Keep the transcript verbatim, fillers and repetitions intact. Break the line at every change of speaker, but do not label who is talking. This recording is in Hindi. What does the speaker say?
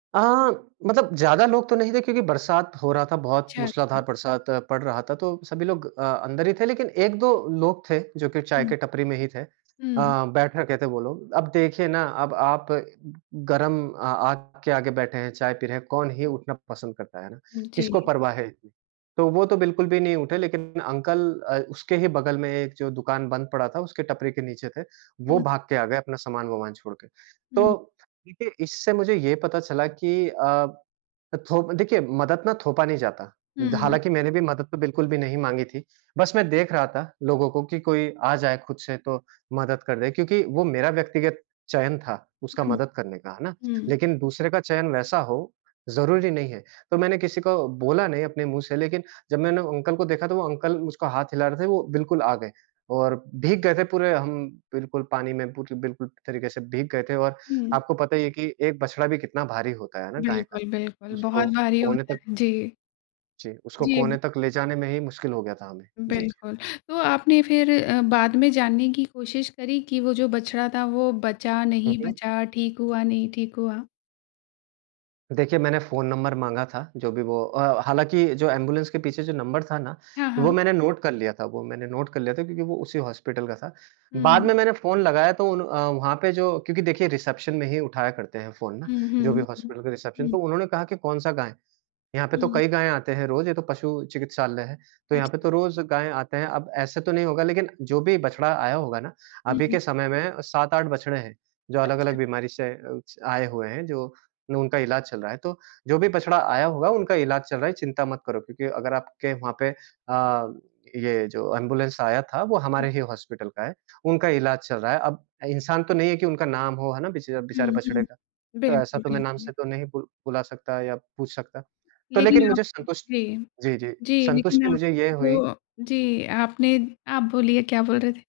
अ, मतलब ज़्यादा लोग तो नहीं थे क्योंकि बरसात हो रहा था बहुत
अच्छा,
मूसलाधार
अच्छा।
बरसात पड़ रहा था। तो सभी लोग अ, अंदर ही थे लेकिन एक दो लोग थे जो कि चाय
हुँ।
के टपरी में ही थे। अ,
हुँ।
बैठा कहते हैं वो लोग, अब देखिए ना अब आप अ, गरम अ, आग के आगे बैठे हैं, चाय पी रहे हैं, कौन ही उठना पसंद करता है ना,
उ,
किसको
जी।
परवाह है इतनी? तो वो तो बिल्कुल भी नहीं उठे लेकिन अंकल अ, उसके ही बगल में एक जो दुकान बंद पड़ा था, उसके टपरी के नीचे थे, वो
हुँ।
भाग के आ गए अपना सामान-वमानान छोड़ के।
हुँ।
तो देखिए इससे मुझे ये पता चला कि अ, थोप देखिए मदद ना थोपा नहीं जाता द
हुँ।
हालाँकि मैंने भी मदद तो बिल्कुल भी नहीं माँगी थी। बस मैं देख रहा था लोगों को कि कोई आ जाए खुद से तो मदद कर दे क्योंकि वो मेरा व्यक्तिगत चयन था, उसका
हुँ,
मदद करने का है ना,
हुँ।
लेकिन दूसरे का चयन वैसा हो ज़रूरी नहीं है। तो मैंने किसी को बोला नहीं अपने मुँह से लेकिन जब मैंने अंकल को देखा, तो वो अंकल उसको हाथ हिला रहे थे वो बिल्कुल आ गए और भीग गए थे पूरे हम बिल्कुल पानी में पूर बिल्कुल तरीके से भीग गए थे और
हुँ।
आपको पता ही है कि एक बछड़ा भी कितना भारी होता है ना गाय का
बिल्कुल, बिल्कुल,
उसको
बहुत भारी
कोने
होता
तक
है, जी।
जी, उसको कोने
जी।
तक ले जाने में ही मुश्किल हो गया था हमें। जी, जी।
बिल्कुल। तो आपने फिर अ, बाद में जानने की कोशिश करी कि वो जो बछड़ा था, वो बचा,
हुँ,
नहीं
हुँ।
बचा? ठीक हुआ, नहीं ठीक हुआ?
देखिए, मैंने फ़ोन नंबर माँगा था जो भी वो अ, हालाँकि जो एंबुलेंस के पीछे जो नंबर था ना,
हाँ,
वो
हाँ।
मैंने नोट कर लिया था वो मैंने नोट कर लिया था क्योंकि वो उसी हॉस्पिटल का था। बाद
हुँ।
में मैंने फ़ोन लगाया तो उन अ, वहाँ पे जो क्योंकि देखिए रिसेप्शन में ही उठाया करते हैं फ़ोन ना,
हुँ,
जो भी
हुँ, हुँ,
हॉस्पिटल का रिसेप्शन
हुँ।
तो उन्होंने कहा कि कौन-सा गाय है? यहाँ पे तो
हुँ।
कई गायें आती हैं रोज़, ये तो पशु चिकित्सालय है तो यहाँ पे तो
अच्छा।
रोज़ गायें आते हैं। अब ऐसा तो नहीं होगा, लेकिन जो भी बछड़ा आया होगा ना
हुँ,
अभी
हुँ।
के समय में सात आठ बछड़े हैं जो अलग-अलग
अच्छा।
बीमारी से अ, उसे आए हुए हैं, जो उनका इलाज चल रहा है, तो जो भी बछड़ा आया होगा, उनका इलाज चल रहा है, चिंता मत करो क्योंकि अगर आपके वहाँ पे अ, ये जो एंबुलेंस आया था, वो
हुँ।
हमारे ही हॉस्पिटल का है। उनका इलाज चल रहा है, अब इंसान तो नहीं है कि उनका नाम हो है ना बेच
हुँ,
बेचारे बछड़े
हुँ।
का। तो ऐसा
बिल्कुल,
तो मैं नाम
बिल्कुल।
से तो नहीं बु बुला सकता या पूछ सकता। तो लेकिन
लेकिन आप
मुझे संतुष
जी,
जी, जी
जी, लेकिन
संतुष्टि मुझे ये
आपके
हुई।
जो जी आपने आप बोलिए क्या बोल रहे थे?